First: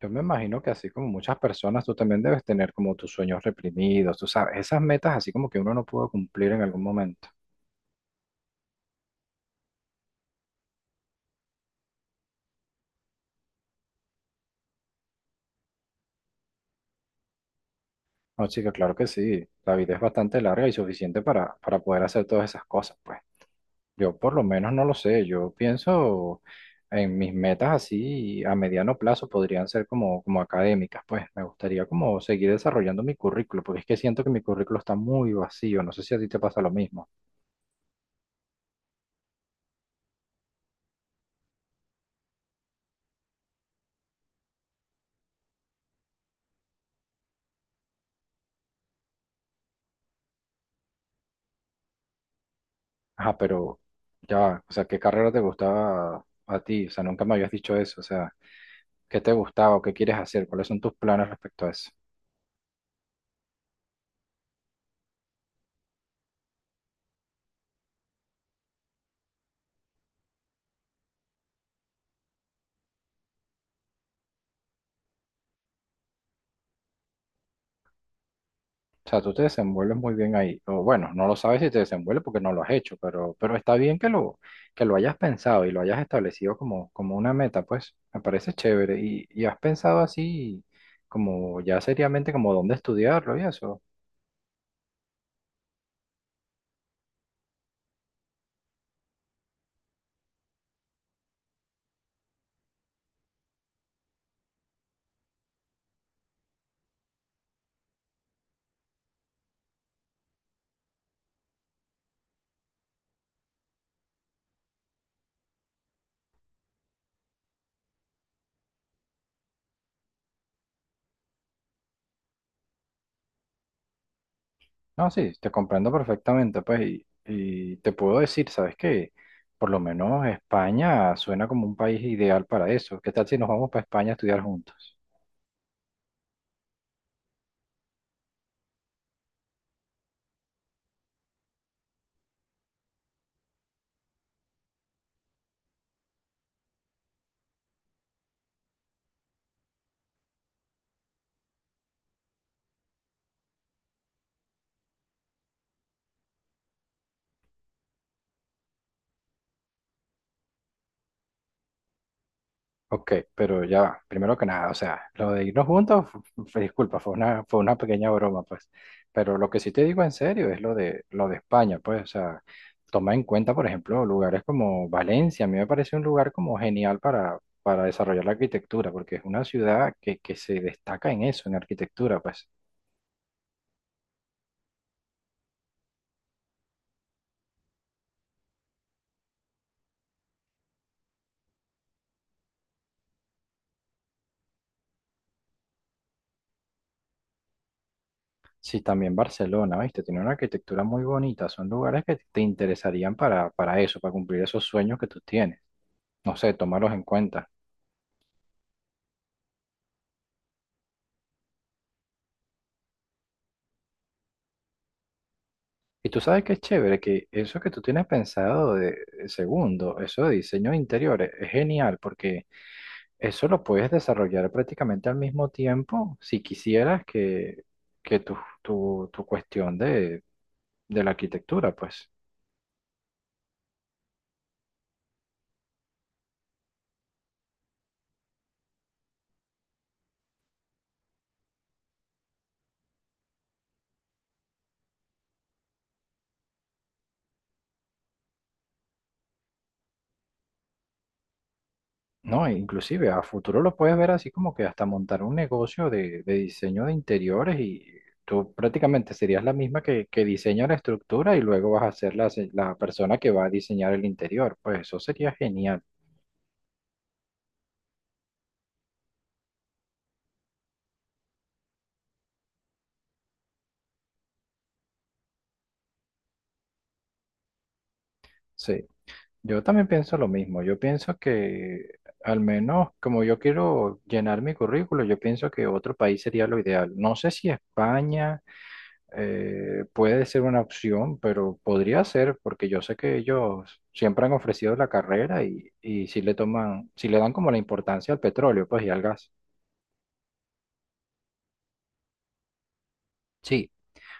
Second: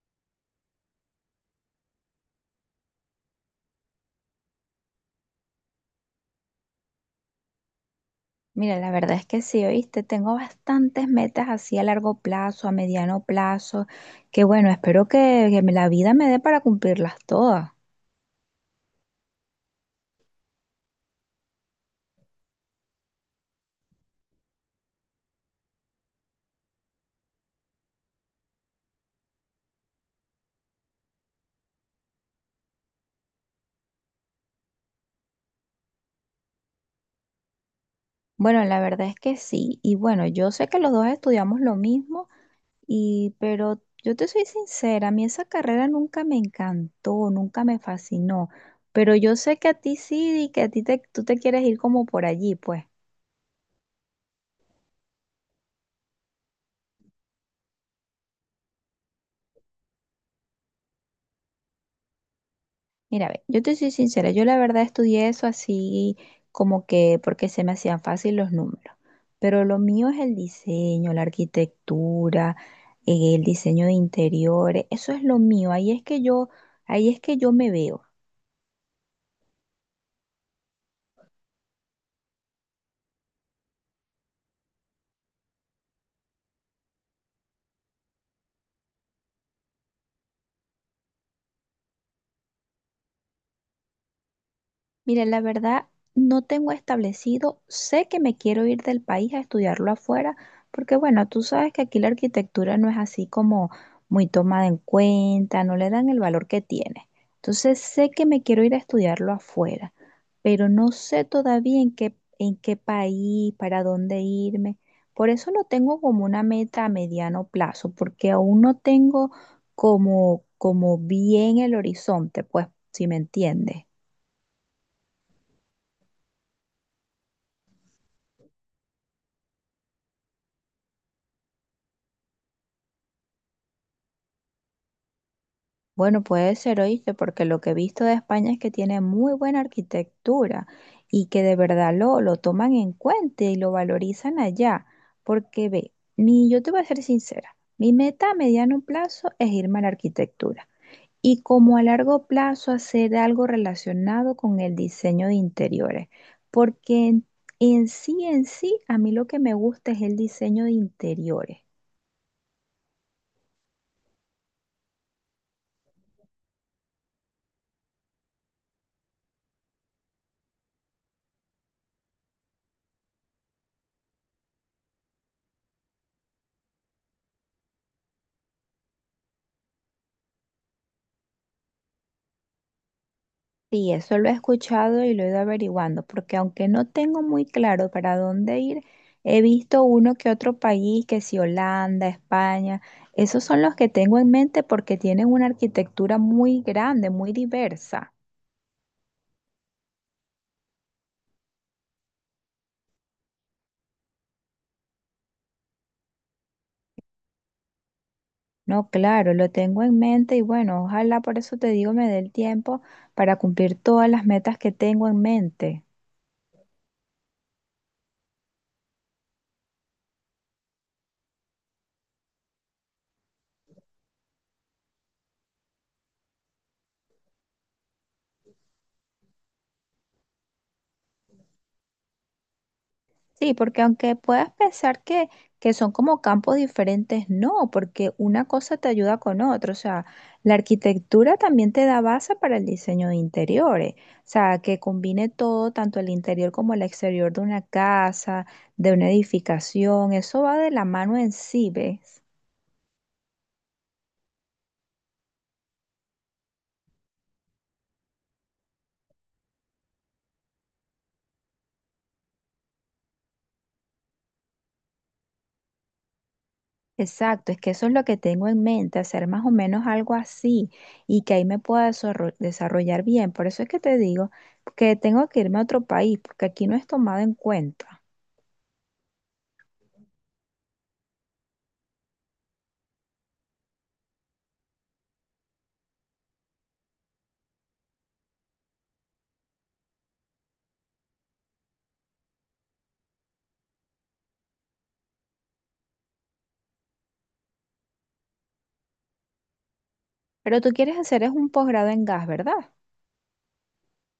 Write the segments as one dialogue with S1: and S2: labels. S1: Yo me imagino que así como muchas personas, tú también debes tener como tus sueños reprimidos, tú sabes, esas metas así como que uno no pudo cumplir en algún momento.
S2: Mira, la verdad es que sí, oíste, tengo bastantes metas así a largo plazo, a mediano plazo, que bueno, espero que la vida me dé para cumplirlas todas.
S1: No, chica, claro que sí, la vida es bastante larga y suficiente para poder hacer todas esas cosas, pues. Yo por lo menos no lo sé, yo pienso en mis metas así a mediano plazo podrían ser como académicas, pues. Me gustaría como seguir desarrollando mi currículo, porque es que siento que mi currículo está muy vacío, no sé si a ti te pasa lo mismo.
S2: Bueno, la verdad es que sí, y bueno, yo sé que los dos estudiamos lo mismo, y pero yo te soy sincera, a mí esa carrera nunca me encantó, nunca me fascinó, pero yo sé que a ti sí y que tú te quieres ir como por allí, pues.
S1: Ajá, pero ya, va, o sea, ¿qué carrera te gustaba a ti? O sea, nunca me habías dicho eso. O sea, ¿qué te gustaba o qué quieres hacer? ¿Cuáles son tus planes respecto a eso?
S2: Mira, ve, yo te soy sincera, yo la verdad estudié eso así como que porque se me hacían fácil los números, pero lo mío es el diseño, la arquitectura, el diseño de interiores, eso es lo mío, ahí es que yo me veo.
S1: O sea, tú te desenvuelves muy bien ahí. O bueno, no lo sabes si te desenvuelves porque no lo has hecho, pero está bien que lo hayas pensado y lo hayas establecido como una meta, pues me parece chévere. Y has pensado así como ya seriamente como dónde estudiarlo y eso.
S2: Mire, la verdad, no tengo establecido, sé que me quiero ir del país a estudiarlo afuera, porque bueno, tú sabes que aquí la arquitectura no es así como muy tomada en cuenta, no le dan el valor que tiene. Entonces sé que me quiero ir a estudiarlo afuera, pero no sé todavía en qué país, para dónde irme. Por eso no tengo como una meta a mediano plazo, porque aún no tengo como bien el horizonte, pues, si me entiendes.
S1: No, sí, te comprendo perfectamente, pues, y te puedo decir, ¿sabes qué? Por lo menos España suena como un país ideal para eso. ¿Qué tal si nos vamos para España a estudiar juntos?
S2: Bueno, puede ser, oíste, porque lo que he visto de España es que tiene muy buena arquitectura y que de verdad lo toman en cuenta y lo valorizan allá. Porque ve, mi, yo te voy a ser sincera, mi meta a mediano plazo es irme a la arquitectura y como a largo plazo hacer algo relacionado con el diseño de interiores. Porque en sí, a mí lo que me gusta es el diseño de interiores.
S1: Ok, pero ya va, primero que nada, o sea, lo de irnos juntos, disculpa, fue una pequeña broma, pues, pero lo que sí te digo en serio es lo de España, pues, o sea, toma en cuenta, por ejemplo, lugares como Valencia, a mí me parece un lugar como genial para desarrollar la arquitectura, porque es una ciudad que se destaca en eso, en arquitectura, pues.
S2: Sí, eso lo he escuchado y lo he ido averiguando, porque aunque no tengo muy claro para dónde ir, he visto uno que otro país, que si Holanda, España, esos son los que tengo en mente porque tienen una arquitectura muy grande, muy diversa.
S1: Sí, también Barcelona, ¿viste? Tiene una arquitectura muy bonita. Son lugares que te interesarían para eso, para cumplir esos sueños que tú tienes. No sé, tomarlos en cuenta.
S2: No, claro, lo tengo en mente y bueno, ojalá por eso te digo me dé el tiempo para cumplir todas las metas que tengo en mente.
S1: Y tú sabes que es chévere, que eso que tú tienes pensado de segundo, eso de diseño de interiores, es genial porque eso lo puedes desarrollar prácticamente al mismo tiempo si quisieras que tu cuestión de la arquitectura, pues.
S2: Sí, porque aunque puedas pensar que son como campos diferentes, no, porque una cosa te ayuda con otra. O sea, la arquitectura también te da base para el diseño de interiores. O sea, que combine todo, tanto el interior como el exterior de una casa, de una edificación. Eso va de la mano en sí, ¿ves?
S1: No, e inclusive a futuro lo puedes ver así como que hasta montar un negocio de diseño de interiores y tú prácticamente serías la misma que diseña la estructura y luego vas a ser la, la persona que va a diseñar el interior. Pues eso sería genial.
S2: Exacto, es que eso es lo que tengo en mente, hacer más o menos algo así y que ahí me pueda desarrollar bien. Por eso es que te digo que tengo que irme a otro país, porque aquí no es tomado en cuenta.
S1: Sí, yo también pienso lo mismo. Yo pienso que al menos como yo quiero llenar mi currículo, yo pienso que otro país sería lo ideal. No sé si España. Puede ser una opción, pero podría ser, porque yo sé que ellos siempre han ofrecido la carrera y si le toman, si le dan como la importancia al petróleo, pues y al gas.
S2: Pero tú quieres hacer es un posgrado en gas, ¿verdad?
S1: Sí,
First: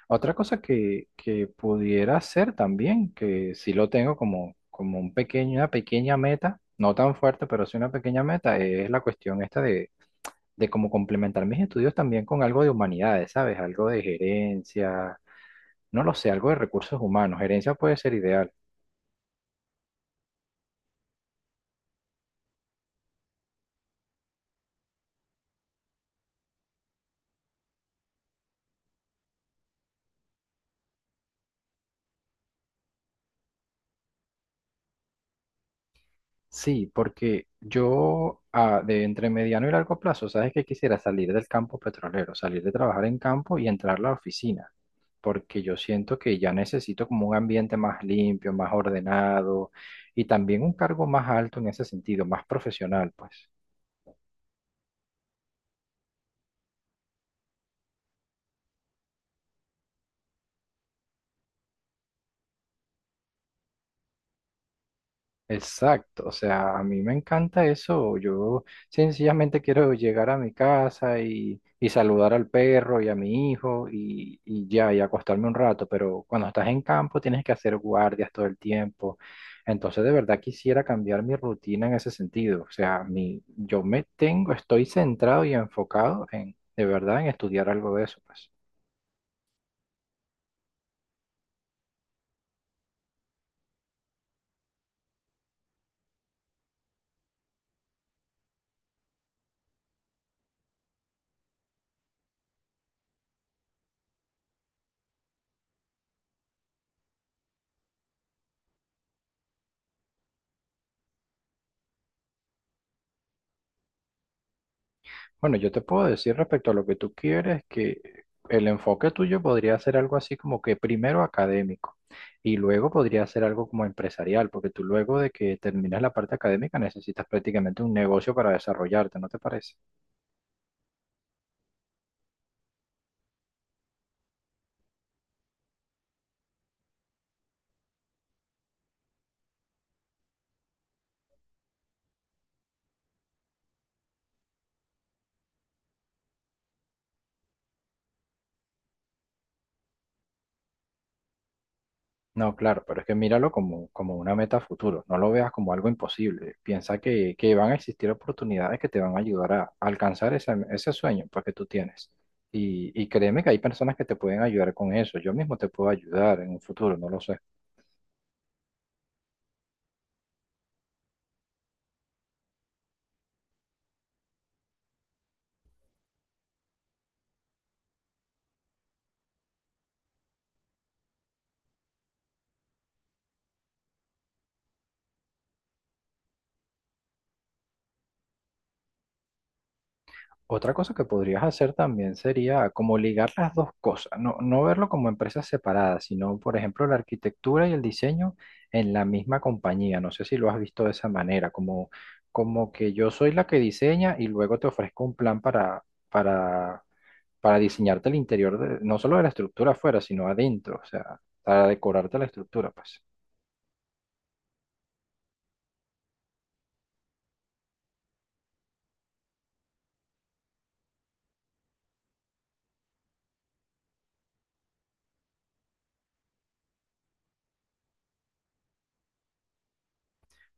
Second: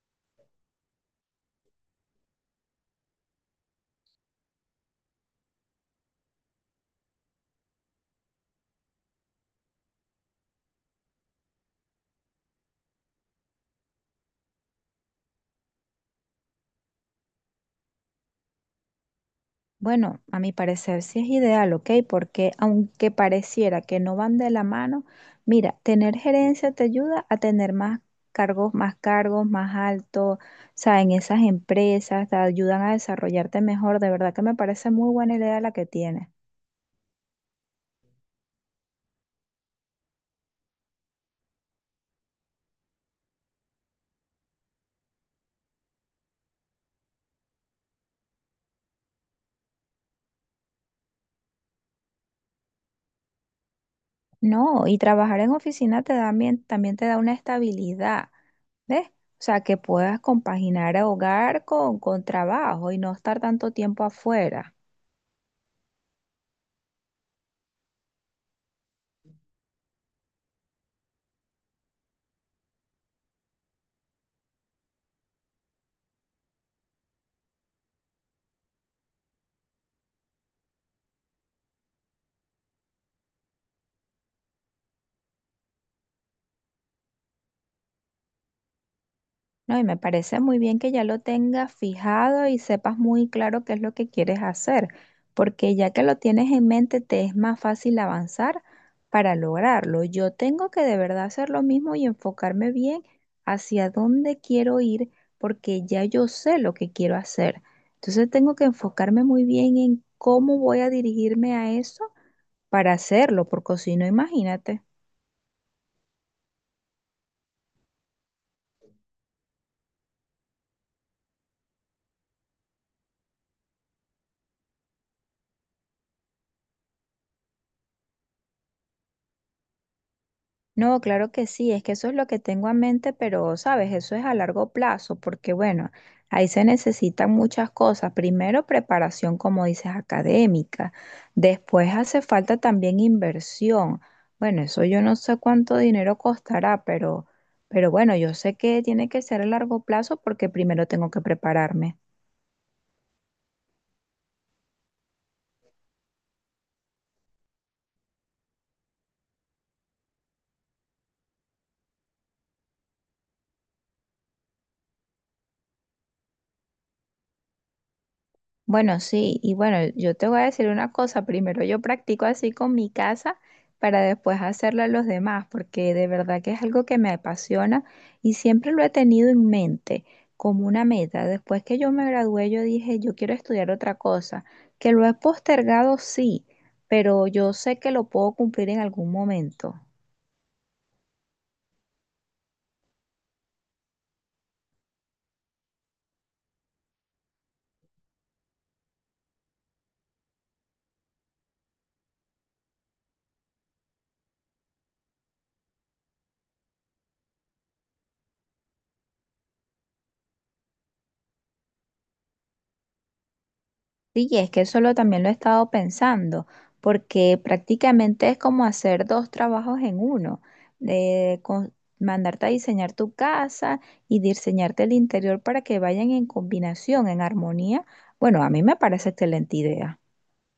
S1: otra cosa que pudiera ser también, que si lo tengo como un pequeño, una pequeña meta, no tan fuerte, pero sí una pequeña meta, es la cuestión esta de cómo complementar mis estudios también con algo de humanidades, ¿sabes? Algo de gerencia, no lo sé, algo de recursos humanos. Gerencia puede ser ideal.
S2: Bueno, a mi parecer sí es ideal, ¿ok? Porque aunque pareciera que no van de la mano, mira, tener gerencia te ayuda a tener más cargos, más altos, o sea, en esas empresas te ayudan a desarrollarte mejor. De verdad que me parece muy buena idea la que tienes.
S1: Sí, porque yo de entre mediano y largo plazo, sabes que quisiera salir del campo petrolero, salir de trabajar en campo y entrar a la oficina, porque yo siento que ya necesito como un ambiente más limpio, más ordenado y también un cargo más alto en ese sentido, más profesional, pues.
S2: No, y trabajar en oficina te da también te da una estabilidad, ¿ves? O sea, que puedas compaginar hogar con trabajo y no estar tanto tiempo afuera.
S1: Exacto, o sea, a mí me encanta eso. Yo sencillamente quiero llegar a mi casa y saludar al perro y a mi hijo y ya, y acostarme un rato, pero cuando estás en campo tienes que hacer guardias todo el tiempo. Entonces, de verdad quisiera cambiar mi rutina en ese sentido. O sea, mi, yo me tengo, estoy centrado y enfocado en, de verdad, en estudiar algo de eso, pues.
S2: No, y me parece muy bien que ya lo tengas fijado y sepas muy claro qué es lo que quieres hacer, porque ya que lo tienes en mente, te es más fácil avanzar para lograrlo. Yo tengo que de verdad hacer lo mismo y enfocarme bien hacia dónde quiero ir, porque ya yo sé lo que quiero hacer. Entonces tengo que enfocarme muy bien en cómo voy a dirigirme a eso para hacerlo, porque si no, imagínate.
S1: Bueno, yo te puedo decir respecto a lo que tú quieres que el enfoque tuyo podría ser algo así como que primero académico y luego podría ser algo como empresarial, porque tú luego de que terminas la parte académica necesitas prácticamente un negocio para desarrollarte, ¿no te parece?
S2: No, claro que sí, es que eso es lo que tengo en mente, pero sabes, eso es a largo plazo, porque bueno, ahí se necesitan muchas cosas. Primero, preparación, como dices, académica. Después hace falta también inversión. Bueno, eso yo no sé cuánto dinero costará, pero bueno, yo sé que tiene que ser a largo plazo porque primero tengo que prepararme.
S1: No, claro, pero es que míralo como una meta a futuro, no lo veas como algo imposible, piensa que van a existir oportunidades que te van a ayudar a alcanzar ese, ese sueño pues, que tú tienes. Y créeme que hay personas que te pueden ayudar con eso, yo mismo te puedo ayudar en un futuro, no lo sé.
S2: Bueno, sí, y bueno, yo te voy a decir una cosa, primero yo practico así con mi casa para después hacerlo a los demás, porque de verdad que es algo que me apasiona y siempre lo he tenido en mente como una meta. Después que yo me gradué, yo dije, yo quiero estudiar otra cosa, que lo he postergado, sí, pero yo sé que lo puedo cumplir en algún momento.
S1: Otra cosa que podrías hacer también sería como ligar las dos cosas, no, no verlo como empresas separadas, sino, por ejemplo, la arquitectura y el diseño en la misma compañía. No sé si lo has visto de esa manera, como, como que yo soy la que diseña y luego te ofrezco un plan para, para diseñarte el interior, no solo de la estructura afuera, sino adentro, o sea, para decorarte la estructura, pues.
S2: Sí, y es que eso lo, también lo he estado pensando, porque prácticamente es como hacer dos trabajos en uno, de con- mandarte a diseñar tu casa y diseñarte el interior para que vayan en combinación, en armonía. Bueno, a mí me parece excelente idea.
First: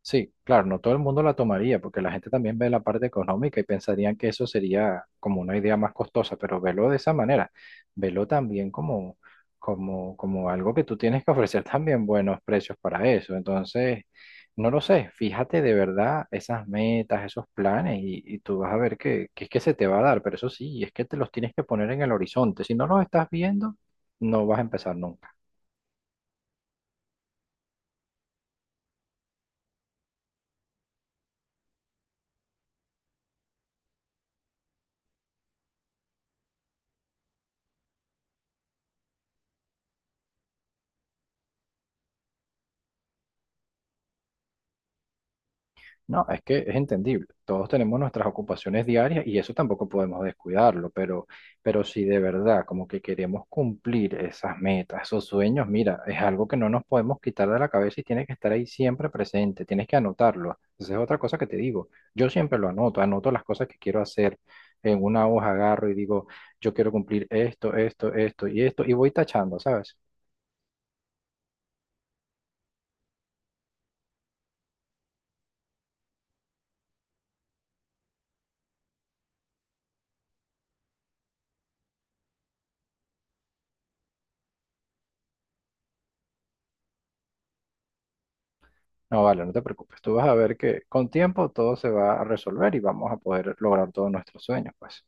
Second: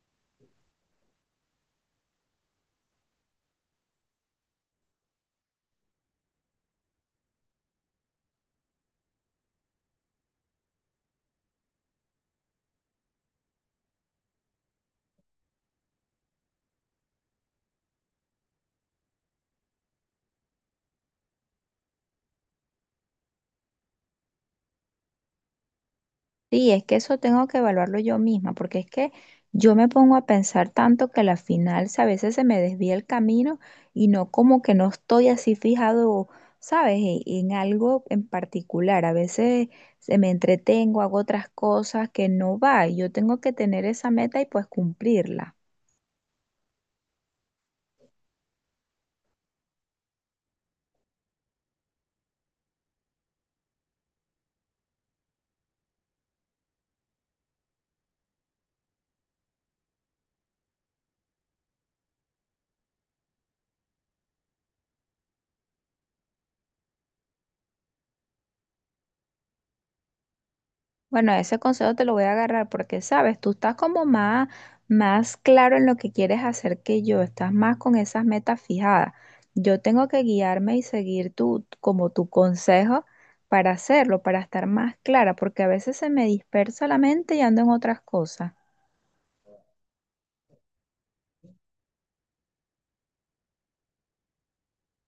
S1: Sí, claro, no todo el mundo la tomaría, porque la gente también ve la parte económica y pensarían que eso sería como una idea más costosa, pero velo de esa manera, velo también como, como, como algo que tú tienes que ofrecer también buenos precios para eso. Entonces, no lo sé, fíjate de verdad esas metas, esos planes, y tú vas a ver que es que se te va a dar, pero eso sí, es que te los tienes que poner en el horizonte. Si no los estás viendo, no vas a empezar nunca.
S2: Sí, es que eso tengo que evaluarlo yo misma, porque es que yo me pongo a pensar tanto que a la final, si a veces se me desvía el camino y no como que no estoy así fijado, ¿sabes? En algo en particular. A veces se me entretengo, hago otras cosas que no va. Y yo tengo que tener esa meta y pues cumplirla.
S1: No, es que es entendible. Todos tenemos nuestras ocupaciones diarias y eso tampoco podemos descuidarlo, pero si de verdad como que queremos cumplir esas metas, esos sueños, mira, es algo que no nos podemos quitar de la cabeza y tiene que estar ahí siempre presente, tienes que anotarlo. Esa es otra cosa que te digo. Yo siempre lo anoto, anoto las cosas que quiero hacer. En una hoja agarro y digo, yo quiero cumplir esto, esto, esto y esto, y voy tachando, ¿sabes?
S2: Bueno, ese consejo te lo voy a agarrar porque, sabes, tú estás como más, más claro en lo que quieres hacer que yo, estás más con esas metas fijadas. Yo tengo que guiarme y seguir como tu consejo para hacerlo, para estar más clara, porque a veces se me dispersa la mente y ando en otras cosas.
S1: No, vale, no te preocupes. Tú vas a ver que con tiempo todo se va a resolver y vamos a poder lograr todos nuestros sueños, pues.